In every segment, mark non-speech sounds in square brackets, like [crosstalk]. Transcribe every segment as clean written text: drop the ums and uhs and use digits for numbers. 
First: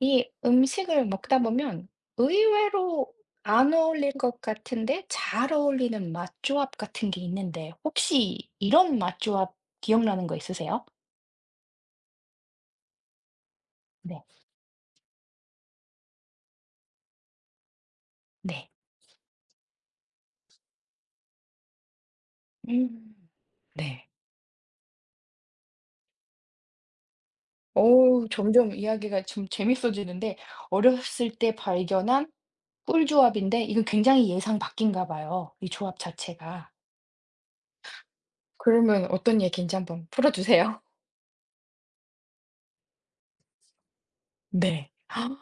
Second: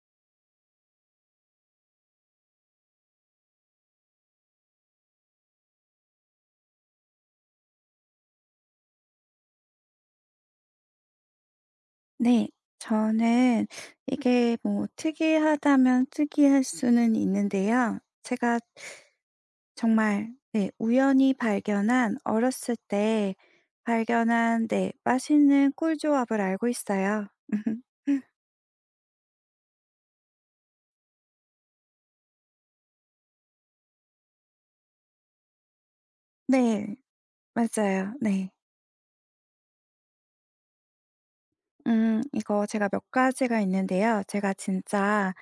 이 음식을 먹다 보면 의외로 안 어울릴 것 같은데 잘 어울리는 맛 조합 같은 게 있는데 혹시 이런 맛 조합 기억나는 거 있으세요? 네. 저는 네. 이게 뭐 특이하다면 특이할 수는 있는데요. 제가 네. 정말 네 우연히 발견한 어렸을 음. 때 네. 발견한 네 맛있는 꿀 조합을 알고 있어요. [laughs] 어우 점점 이야기가 좀 재밌어지는데 어렸을 때 발견한 꿀 조합인데 이건 굉장히 예상 밖인가 봐요, 이 조합 자체가. 네. 맞아요. 네. 그러면 어떤 얘기인지 한번 풀어 주세요. 이거 제가 몇 가지가 있는데요. 제가 네. [gasps] 아 진짜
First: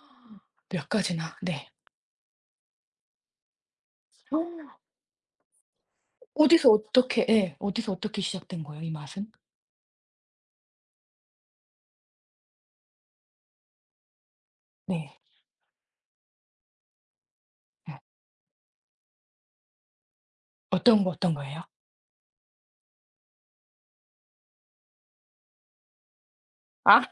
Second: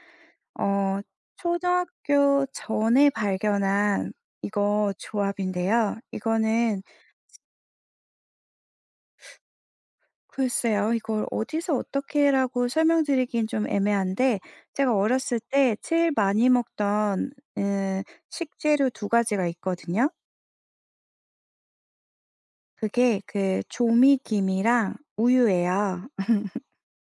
몇 어 가지나. 네. 초등학교 전에 발견한 이거 조합인데요. 어디서 이거는 어떻게 예. 어디서 어떻게 시작된 거예요 이 맛은? 글쎄요. 이걸 어디서 어떻게라고 설명드리긴 좀 애매한데 제가 네. 어렸을 때 제일 많이 먹던 예. 음 식재료 두 가지가 있거든요. 어떤 거예요? 그게 그 조미김이랑 우유예요. [laughs] 아 [laughs]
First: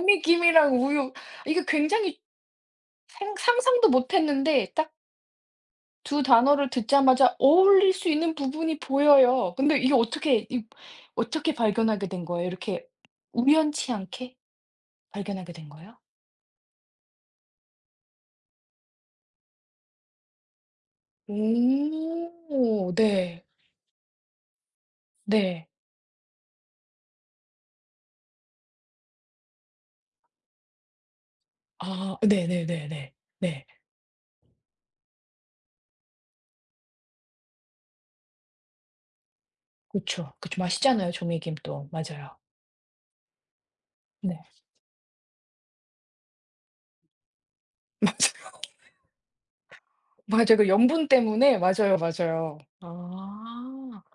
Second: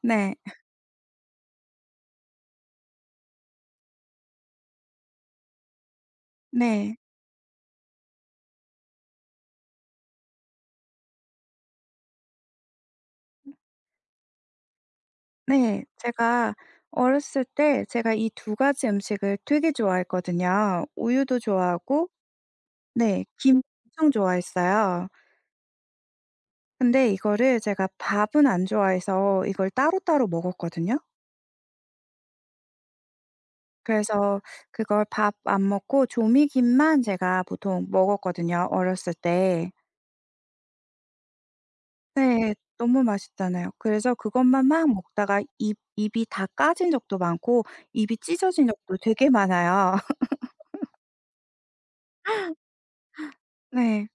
네. 우유. 이게 굉장히 생 상상도 못 했는데 딱 두 단어를 네. 듣자마자 어울릴 수 있는 부분이 보여요. 근데 이게 어떻게 이 어떻게 발견하게 된 거예요? 이렇게 우연치 않게 발견하게 된 네. 거예요? 제가 어렸을 때 제가 이 두 가지 음식을 되게 좋아했거든요. 우유도 좋아하고 오 네 네. 김 엄청 좋아했어요. 네. 근데 이거를 제가 밥은 안 좋아해서 이걸 따로따로 먹었거든요. 아 네네네네. 네. 그래서 그걸 밥 안 먹고 조미김만 제가 보통 먹었거든요, 어렸을 때. 그죠그렇죠 맛있잖아요 조미김 또. 맞아요. 너무 맛있잖아요. 그래서 네. 그것만 막 먹다가 입 입이 다 까진 적도 많고 [laughs] 입이 맞아요. 찢어진 적도 되게 많아요. [laughs] 맞아요. 그 염분 때문에 맞아요, 맞아요. 아. 네.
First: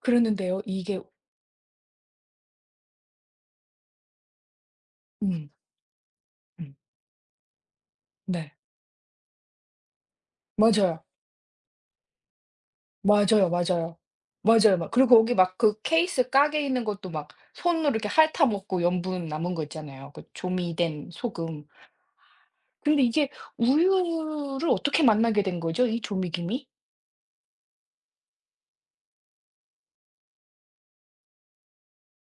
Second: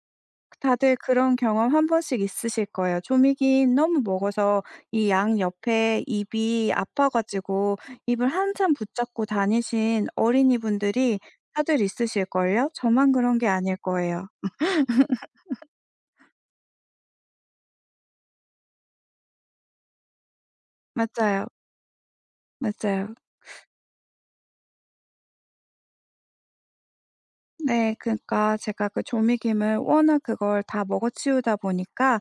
그랬는데요. 다들 이게 그런 경험 한 번씩 있으실 거예요. 조미김 너무 먹어서 이 양 음 옆에 음 입이 아파 가지고 입을 네. 한참 붙잡고 다니신 맞아요. 어린이분들이 다들 있으실걸요? 저만 그런 맞아요, 게 아닐 맞아요. 거예요. 맞아요. 막 그리고 거기 막 그 케이스 깍에 있는 것도 막 손으로 이렇게 핥아먹고 염분 남은 거 있잖아요. 그 조미된 맞아요. 소금. 근데 맞아요. 이게 우유를 어떻게 만나게 된 거죠? 이 조미김이? 네. 그러니까 제가 그 조미김을 워낙 그걸 다 먹어 치우다 보니까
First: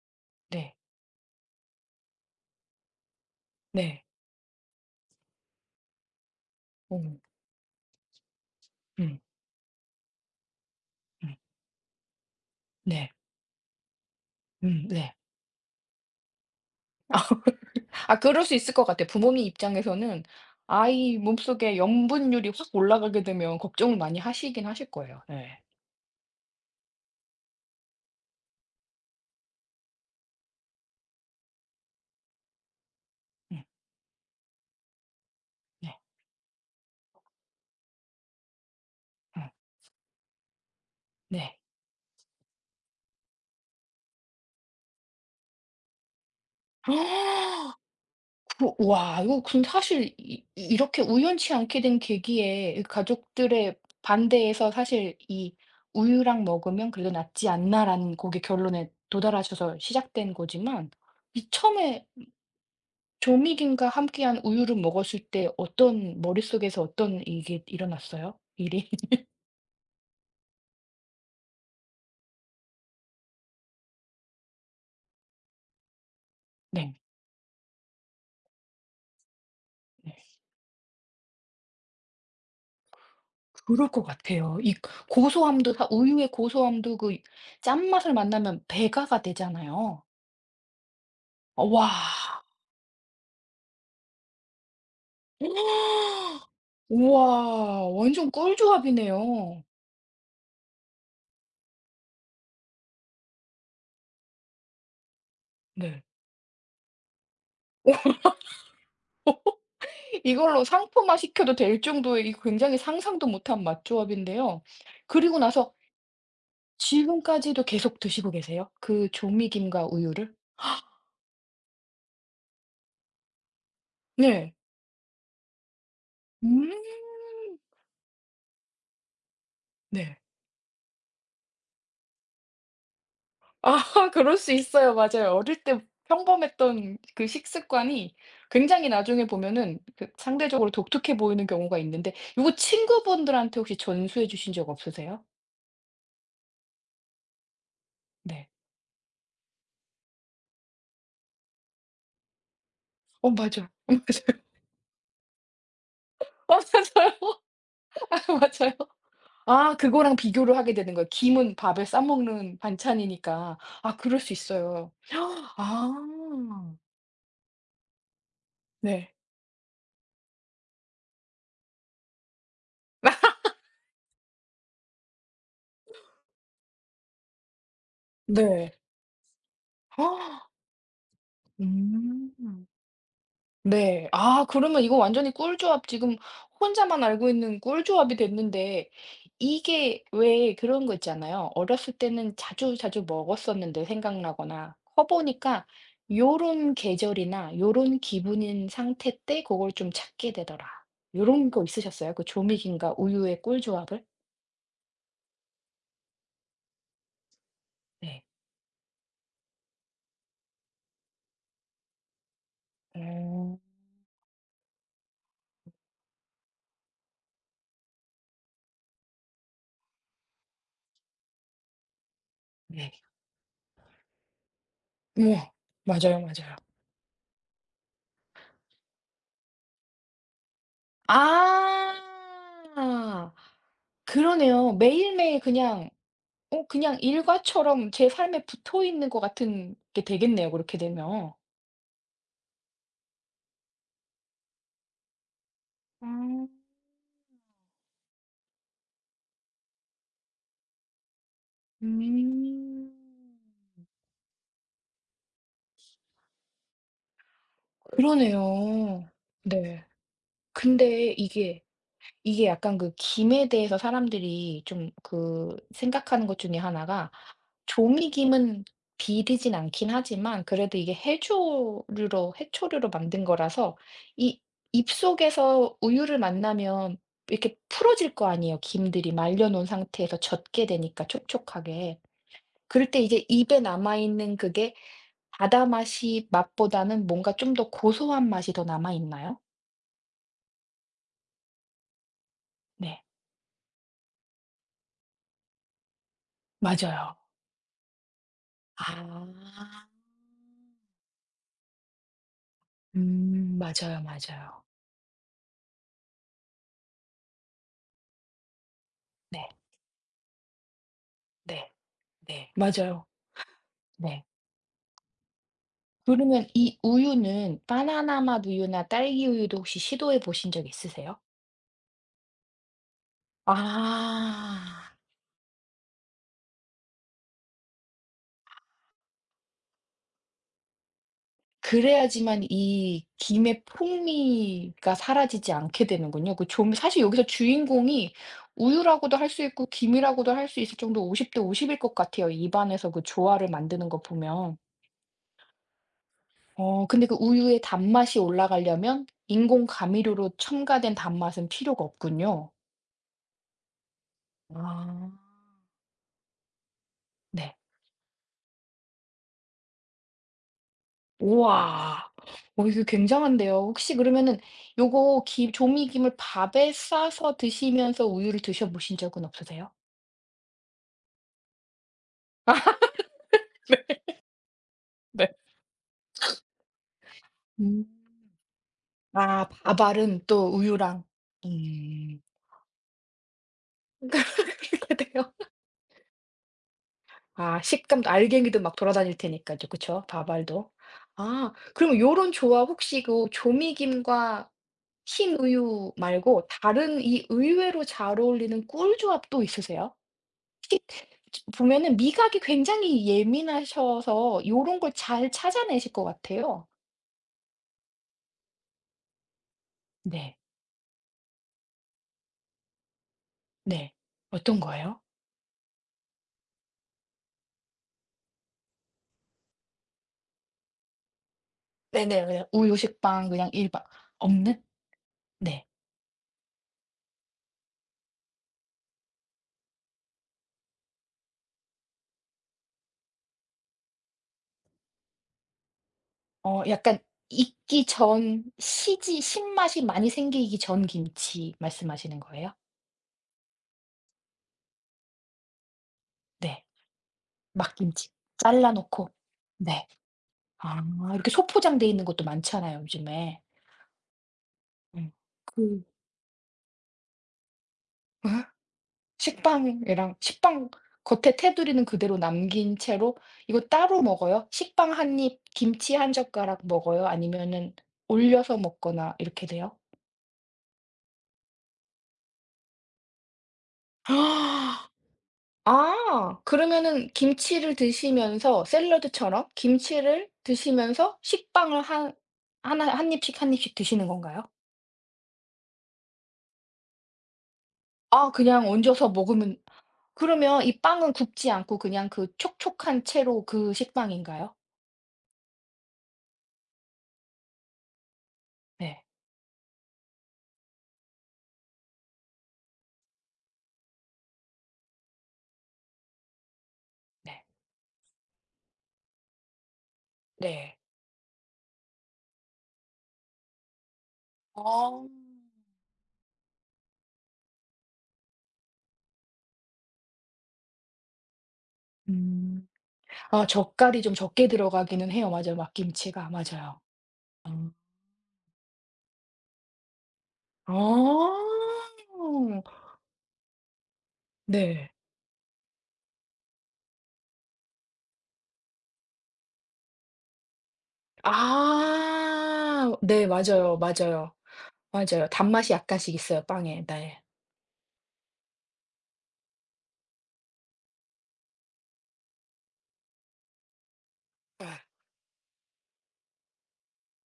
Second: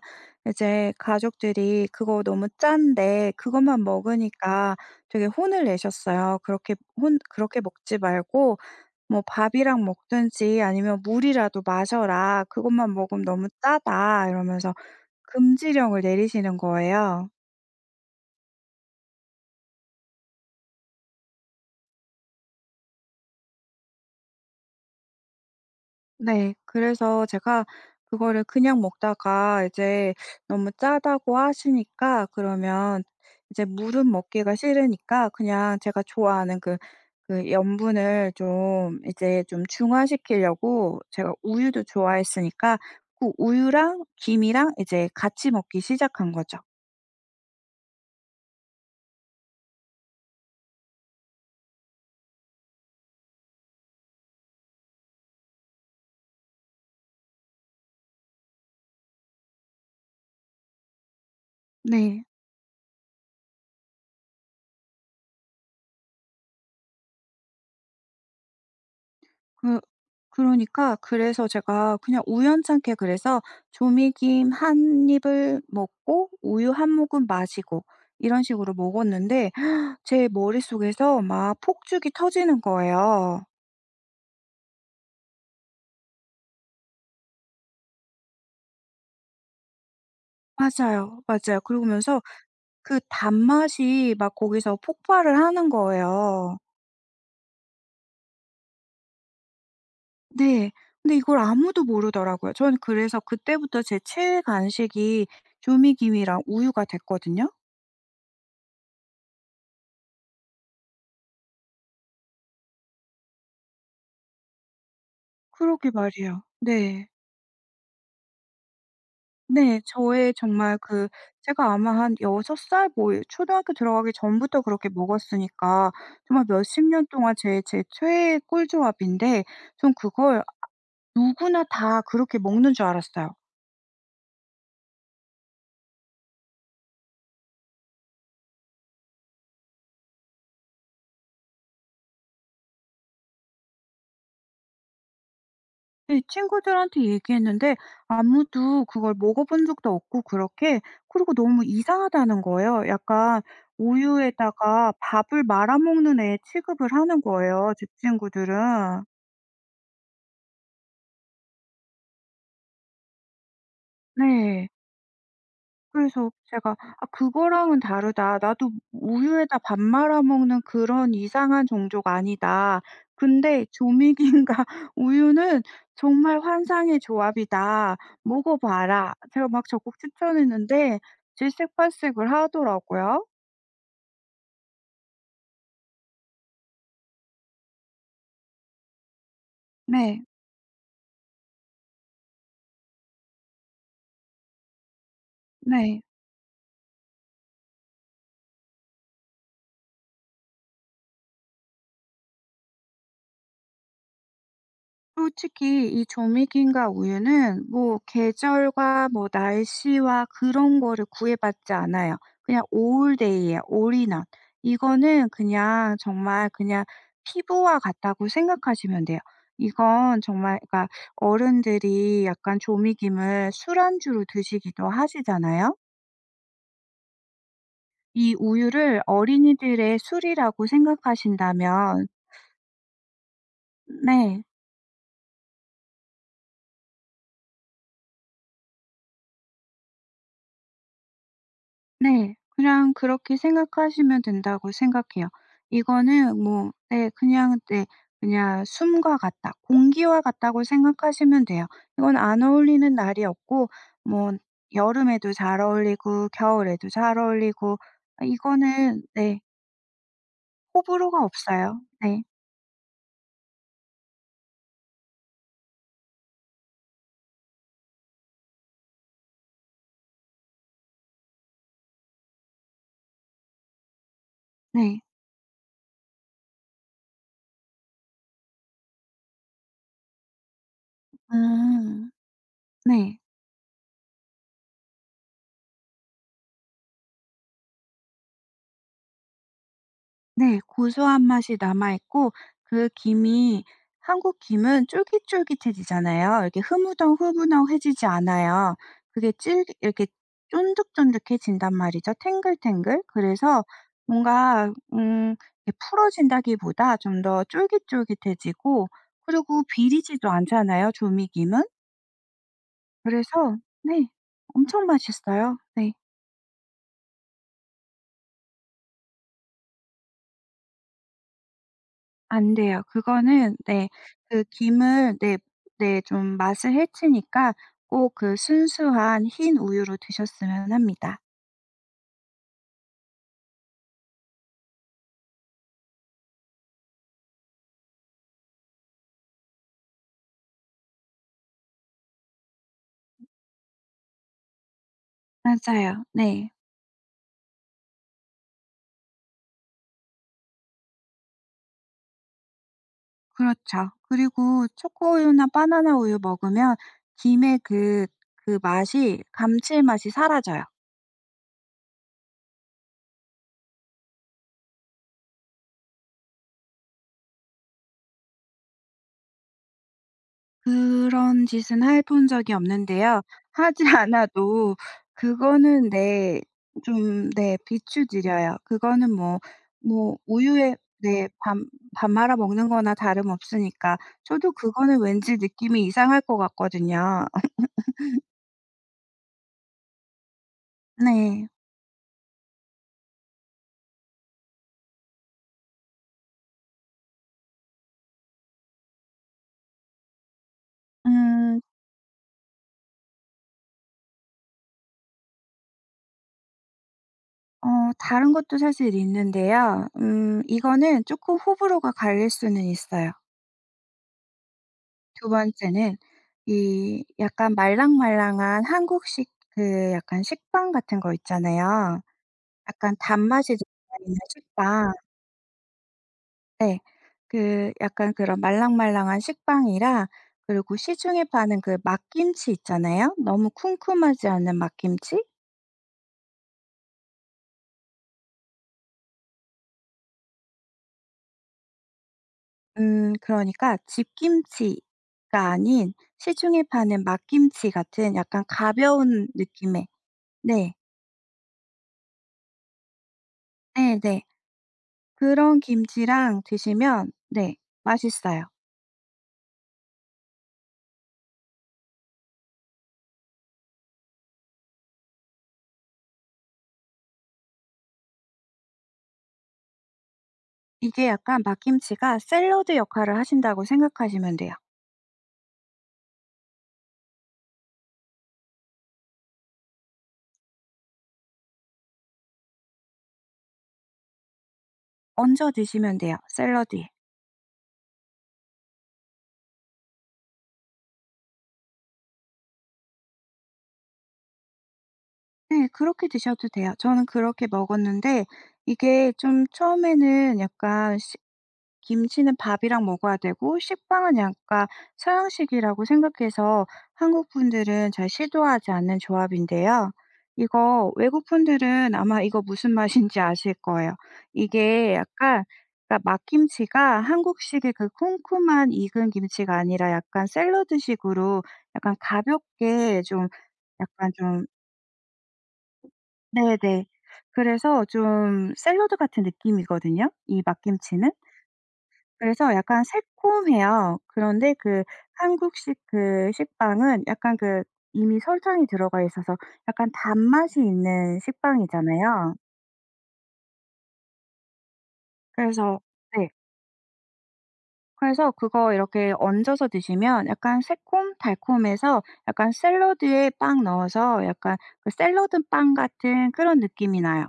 네. 이제 가족들이 "그거 너무 짠데." 그것만 네. 먹으니까 되게 혼을 내셨어요. "그렇게 어. 혼 그렇게 먹지 말고 음. 뭐 밥이랑 먹든지 아니면 음. 물이라도 마셔라. 그것만 네. 먹으면 너무 짜다." 이러면서 네. 금지령을 내리시는 거예요. 아 그럴 수 있을 것 같아요. 부모님 입장에서는 아이 몸속에 염분율이 확 올라가게 되면 걱정을 많이 하시긴 하실 거예요. 네, 네. 그래서 제가 그거를 그냥 먹다가 이제 너무 짜다고 하시니까 그러면 음 이제 물은 먹기가 싫으니까 그냥 네. 제가 좋아하는 염분을 좀 이제 음 좀 중화시키려고 제가 네. 우유도 좋아했으니까 그 우유랑 김이랑 이제 같이 먹기 시작한 거죠. [gasps] 그 와 이거 근데 사실 이 이 이렇게 우연치 않게 된 계기에 이 가족들의 반대에서 사실 이 '우유랑 먹으면 그래도 낫지 않나.'라는 거기 결론에 도달하셔서 시작된 거지만 이 처음에 네. 조미김과 함께한 우유를 먹었을 때 어떤 머릿속에서 어떤 이게 일어났어요? 일이? [laughs] 그 그러니까 그래서 제가 그냥 우연찮게 그래서 조미김 한 입을 먹고 우유 한 네. 모금 마시고 이런 식으로 먹었는데 [gasps] [sucks teeth] 네. 제 머릿속에서 막 폭죽이 터지는 거예요. 그럴 것 같아요. 이 고소함도 다 우유의 고소함도 그 짠맛을 만나면 배가가 되잖아요. 맞아요, 맞아요. 어 와. 그러면서 그 단맛이 막 거기서 폭발을 하는 [gasps] 거예요. 우와. 완전 꿀조합이네요. 네. 근데 이걸 아무도 모르더라고요. 전 그래서 그때부터 제 최애 간식이 네. 조미김이랑 우유가 됐거든요. 이걸로 상품화 시켜도 될 정도의 이 굉장히 상상도 못한 맛조합인데요. 그리고 나서 그러게 말이에요. 네. 지금까지도 계속 드시고 계세요? 그 네. 조미김과 우유를? 저의 정말 그 제가 아마 한 6살 살 뭐 초등학교 들어가기 네. 전부터 그렇게 먹었으니까 정말 음. 몇십 년 동안 제 최애 꿀조합인데 전 네. 그걸 누구나 다 그렇게 먹는 줄 알았어요. 아 [laughs] 그럴 수 있어요. 맞아요. 어릴 때 평범했던 그 식습관이 굉장히 나중에 보면은 그 상대적으로 독특해 보이는 경우가 있는데 요거 친구분들한테 혹시 전수해 주신 적 없으세요? 네 친구들한테 얘기했는데 네. 아무도 그걸 먹어본 적도 없고 그렇게 그리고 너무 이상하다는 거예요. 어 약간 맞아요. 어, 맞아요. [laughs] 우유에다가 밥을 말아 먹는 애 취급을 하는 거예요, 제 어 맞아요. [laughs] 맞아요. 친구들은. 아 그거랑 비교를 하게 되는 거예요. 김은 밥에 싸 먹는 반찬이니까. 아 그럴 수 네. 있어요. [gasps] 아. 그래서 제가 '아 그거랑은 다르다. 나도 네. 우유에다 밥 말아 먹는 그런 이상한 종족가 아니다. 근데 조미김과 [laughs] 우유는 정말 환상의 조합이다. 먹어 네. 봐라.' 제가 막 적극 [gasps] 추천했는데 질색팔색을 음. 하더라고요. 네. 아 그러면 이거 완전히 꿀조합 지금 혼자만 알고 있는 꿀조합이 됐는데 이게 네. 왜 그런 거 있잖아요. 어렸을 때는 자주자주 먹었었는데 생각나거나 커 보니까 네. 요런 계절이나 요런 기분인 상태 때 그걸 좀 찾게 되더라. 요런 거 있으셨어요? 그 조믹인가 우유의 꿀조합을? 솔직히 이 조미김과 우유는 뭐 네. 계절과 뭐 날씨와 그런 거를 구애받지 않아요. 그냥 올데이오 에 a y 예요 이거는 그냥 정말 그냥 피부와 같다고 생각하시면 돼요. 이건 정말 그러니까 어른들이 약간 네. 조미김을 술안주로 드시기도 우와. 하시잖아요. 맞아요, 맞아요. 이 우유를 어린이들의 술이라고 아. 생각하신다면 네. 그러네요. 매일매일 그냥 어 그냥 일과처럼 제 삶에 붙어 있는 것 같은 게 되겠네요, 그렇게 되면. 네. 그냥 그렇게 생각하시면 된다고 생각해요. 이거는 음. 뭐 네 그냥 네 그냥 숨과 같다, 공기와 같다고 생각하시면 돼요. 이건 안 음. 어울리는 날이 없고 뭐 여름에도 잘 어울리고 겨울에도 잘 어울리고 아 이거는 그러네요. 네 네. 근데 호불호가 이게 없어요. 네. 이게 약간 그 김에 대해서 사람들이 좀 그 생각하는 것 중에 하나가 조미김은 비리진 않긴 하지만 그래도 이게 해조류로 해초류로 만든 거라서 이 네. 입속에서 우유를 만나면 이렇게 풀어질 거 아니에요. 김들이 말려 놓은 상태에서 젖게 되니까 촉촉하게. 음. 그럴 때 네. 이제 입에 남아 있는 그게 바다 맛이 맛보다는 뭔가 좀 더 고소한 맛이 더 남아 있나요? 네. 고소한 맛이 남아 있고 그 네. 김이 한국 김은 쫄깃쫄깃해지잖아요. 이렇게 맞아요. 흐무덩흐무덩해지지 않아요. 그게 질 아. 이렇게 쫀득쫀득해진단 말이죠. 탱글탱글. 그래서 맞아요, 맞아요. 뭔가 이렇게 풀어진다기보다 좀 더 쫄깃쫄깃해지고 네. 그리고 비리지도 않잖아요 조미김은. 네. 네. 맞아요. 그래서 네 네. 엄청 맛있어요. 네. 그러면 이 우유는 바나나 맛 우유나 딸기 우유도 혹시 시도해 보신 적 있으세요? 안 돼요. 그거는 네. 그 아. 김을 네 네 좀 맛을 해치니까 꼭 그 순수한 흰 우유로 드셨으면 합니다. 그래야지만 이 김의 풍미가 사라지지 않게 되는군요. 그 좀 사실 여기서 주인공이 우유라고도 할 수 있고 김이라고도 할 수 있을 정도로 50대 50일 것 같아요, 입안에서 그 조화를 만드는 거 보면. 맞아요. 네. 어 근데 그 우유의 단맛이 올라가려면 인공 감미료로 첨가된 단맛은 필요가 없군요. 그렇죠. 그리고 아. 초코우유나 바나나 우유 먹으면 네. 김의 그 그 맛이 감칠맛이 사라져요. 우와. 어 이거 굉장한데요. 혹시 그러면은 요거 김 조미김을 밥에 싸서 드시면서 우유를 드셔 보신 적은 없으세요? 그런 짓은 해본 적이 없는데요. 하지 [laughs] 않아도 네. 그거는 네 좀 네 음. 비추드려요. 그거는 뭐 아 뭐 밥알은 또 우유에 우유랑 네 밥 음. 말아 먹는 거나 다름없으니까. [laughs] 저도 그렇게 그거는 돼요. 왠지 느낌이 이상할 것 같거든요. [laughs] 아 식감도 알갱이도 막 돌아다닐 테니까요. 그쵸? 밥알도. 네. 아 그럼 요런 조합 혹시 그 조미김과 흰 우유 말고 다른 이 의외로 잘 어울리는 꿀 조합도 있으세요? 특히 음 보면은 미각이 굉장히 예민하셔서 요런 걸 잘 찾아내실 것 같아요. 어 다른 것도 사실 있는데요. 네. 이거는 조금 호불호가 갈릴 수는 있어요. 네. 어떤 거예요? 두 번째는 이 약간 말랑말랑한 한국식 그 약간 식빵 같은 거 있잖아요. 네네. 그냥 우유, 약간 식빵 그냥 단맛이 들 일반 어 있는 없는? 식빵. 네. 네. 그 약간 그런 말랑말랑한 식빵이랑 그리고 시중에 파는 그 막김치 있잖아요. 너무 쿰쿰하지 않은 막김치? 어 약간 익기 전 시지 신맛이 많이 생기기 전 김치 말씀하시는 거예요? 그러니까 집김치가 아닌 네. 시중에 파는 막김치 막김치 같은 약간 잘라 놓고. 가벼운 느낌의 네. 네. 아 이렇게 소포장돼 있는 것도 많잖아요, 요즘에. 네네. 음. 그런 그 김치랑 드시면 네 맛있어요. 예? 식빵이랑 식빵 겉에 테두리는 그대로 남긴 채로 이거 따로 먹어요? 식빵 한 입, 김치 한 젓가락 먹어요? 아니면은 올려서 먹거나 이렇게 돼요? 이게 약간 막김치가 샐러드 역할을 하신다고 생각하시면 돼요. 아 그러면은 김치를 드시면서 샐러드처럼 김치를 드시면서 식빵을 한 하나 한 입씩 드시는 건가요? 얹어 드시면 돼요, 샐러드에. 아 그냥 얹어서 먹으면 그러면 이 빵은 굽지 않고 그냥 그 촉촉한 채로 그 식빵인가요? 네 그렇게 드셔도 돼요. 저는 그렇게 먹었는데 네. 이게 좀 처음에는 약간 시 김치는 밥이랑 먹어야 되고 식빵은 약간 서양식이라고 생각해서 한국 네. 분들은 잘 시도하지 않는 조합인데요. 네. 이거 외국 분들은 아마 이거 무슨 맛인지 아실 거예요. 이게 어. 약간 그러니까 막김치가 한국식의 그 쿰쿰한 익은 김치가 아니라 약간 샐러드식으로 약간 음. 가볍게 좀 아 젓갈이 약간 좀 좀 적게 들어가기는 해요. 맞아요. 막김치가. 맞아요. 네네. 음. 그래서 좀 샐러드 같은 느낌이거든요, 이 막김치는. 어. 그래서 약간 새콤해요. 그런데 그 네. 한국식 그 식빵은 약간 그 이미 설탕이 들어가 있어서 약간 단맛이 있는 식빵이잖아요. 아. 네 맞아요, 맞아요. 맞아요. 단맛이 그래서 약간씩 네. 있어요, 빵에. 네. 그래서 그거 이렇게 얹어서 드시면 약간 새콤달콤해서 약간 샐러드에 빵 넣어서 약간 예. 그 샐러드 빵 같은 그런 느낌이 나요.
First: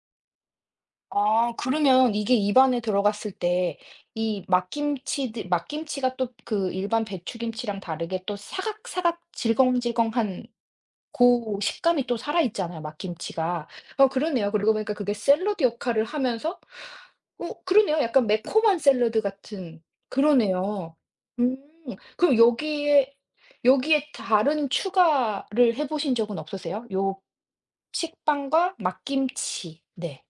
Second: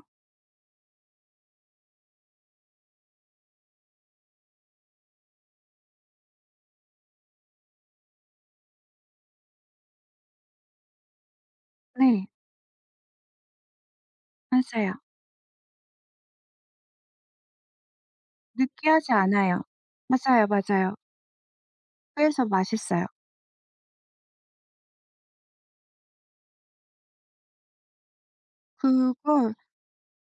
아 그러면 이게 입안에 들어갔을 때 이 막김치드 막김치가 또 그 일반 배추김치랑 다르게 또 사각사각 질겅질겅한 고 식감이 또 네. 살아있잖아요, 막김치가. 어 그러네요. 그러고 보니까 맞아요. 그게 샐러드 역할을 하면서 어 그러네요. 약간 매콤한 느끼하지 샐러드 않아요. 같은 맞아요, 맞아요. 그러네요. 음. 그럼 그래서 맛있어요. 여기에 다른 추가를 해 보신 적은 없으세요? 요 식빵과 그걸 막김치. 네.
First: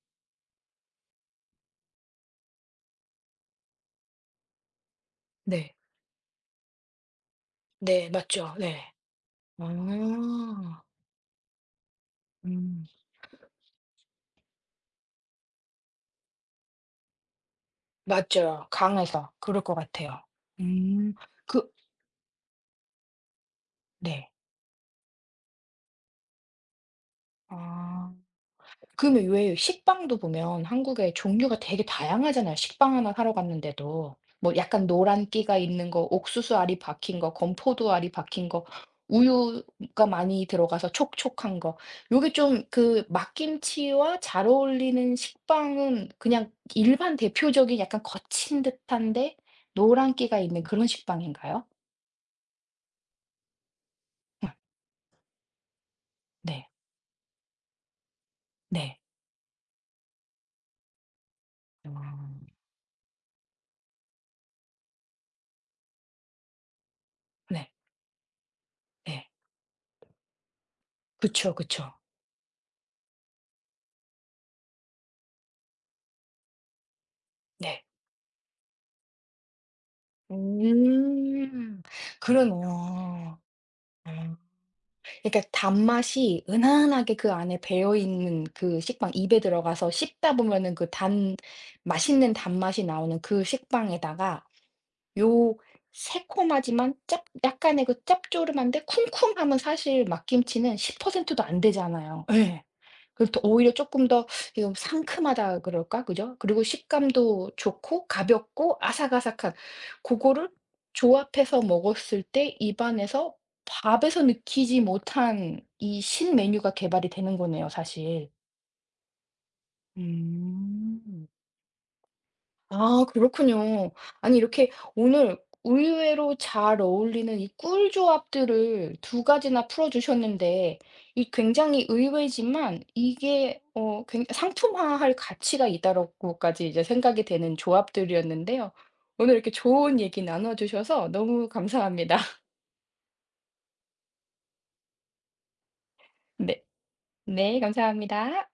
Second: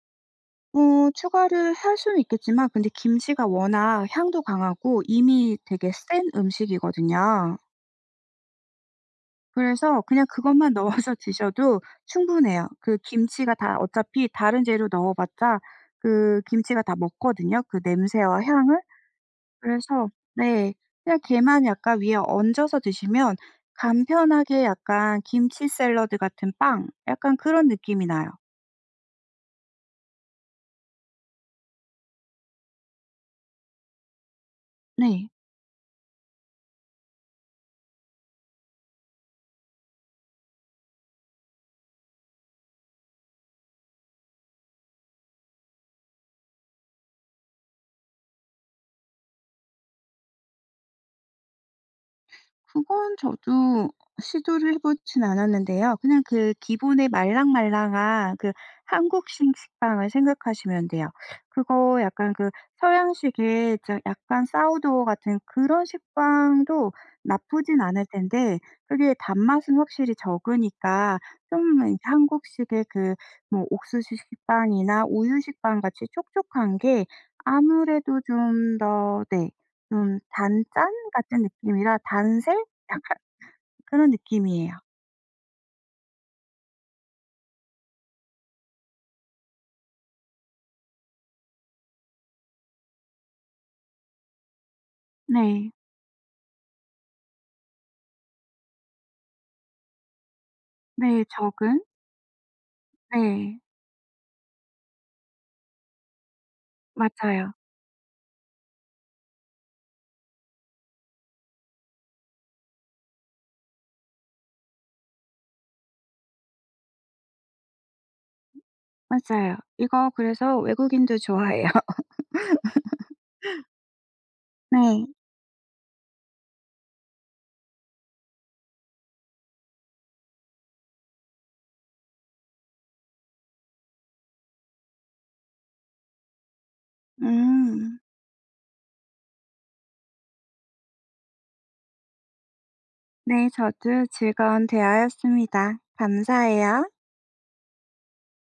추가를 할 수는 있겠지만 근데 김치가 워낙 향도 강하고 이미 네. 되게 센 음식이거든요. 네. 맞죠. 네. 그래서 그냥 그것만 아. 넣어서 [laughs] 드셔도 충분해요. 음. 그 김치가 다 어차피 다른 재료 넣어봤자 그 김치가 다 먹거든요, 그 냄새와 맞죠. 향을. 강해서 그럴 것 그래서 같아요. 네. 음. 그냥 걔만 그 약간 위에 얹어서 드시면 네. 간편하게 약간 김치 샐러드 같은 빵 약간 그런 느낌이 아. 나요. 그러면 왜 식빵도 보면 한국에 종류가 되게 다양하잖아요. 식빵 하나 사러 갔는데도 뭐 약간 노란 네. 끼가 있는 거, 옥수수 알이 박힌 거, 건포도 알이 박힌 거, 우유가 많이 들어가서 촉촉한 거. 요게 좀 그 막김치와 잘 어울리는 식빵은 그냥 일반 대표적인 약간 거친 듯한데 노란 끼가 있는 그런 식빵인가요? 그건 저도 응, 시도를 해 보진 않았는데요. 그냥 그 네. 기본의 말랑말랑한 그 네. 한국식 식빵을 생각하시면 돼요. 그거 약간 아. 그 서양식의 저 약간 사우도우 같은 그런 식빵도 네. 나쁘진 않을 텐데 그게 네. 단맛은 확실히 적으니까 그쵸, 좀 그쵸. 이제 한국식의 그 뭐 옥수수 식빵이나 우유 식빵 같이 촉촉한 게 네. 아무래도 좀 더 네 좀 단짠 같은 음. 느낌이라 단색? 약간 그러네요. 그런 음. 느낌이에요. 그러니까 단맛이 은은하게 그 안에 배어 있는 그 식빵 입에 들어가서 씹다 보면은 그 단 맛있는 단맛이 나오는 그 식빵에다가 요 네. 새콤하지만 짭 약간의 그 짭조름한데 쿰쿰함은 사실 막김치는 10% 네. 도 안 적은 되잖아요. 예. 그래서 더 네. 오히려 쪼끔 더 이거 상큼하다 그럴까? 그죠? 그리고 식감도 맞아요. 좋고 가볍고 아삭아삭한 고거를 조합해서 먹었을 때 입안에서 밥에서 느끼지 못한 이 신메뉴가 개발이 되는 거네요 사실. 맞아요. 이거 그래서 외국인도 음. 좋아해요. [laughs] 아 그렇군요. 아니 이렇게 네. 오늘 의외로 잘 어울리는 이 꿀 조합들을 두 가지나 풀어 주셨는데 이 굉장히 의외지만 이게 어 굉 '상품화할 가치가 있다.'라고까지 이제 생각이 되는 음. 조합들이었는데요. 오늘 이렇게 좋은 얘기 나눠 주셔서 너무 감사합니다. [laughs] 네. 저도 즐거운 대화였습니다. 네. 감사해요. 네 감사합니다.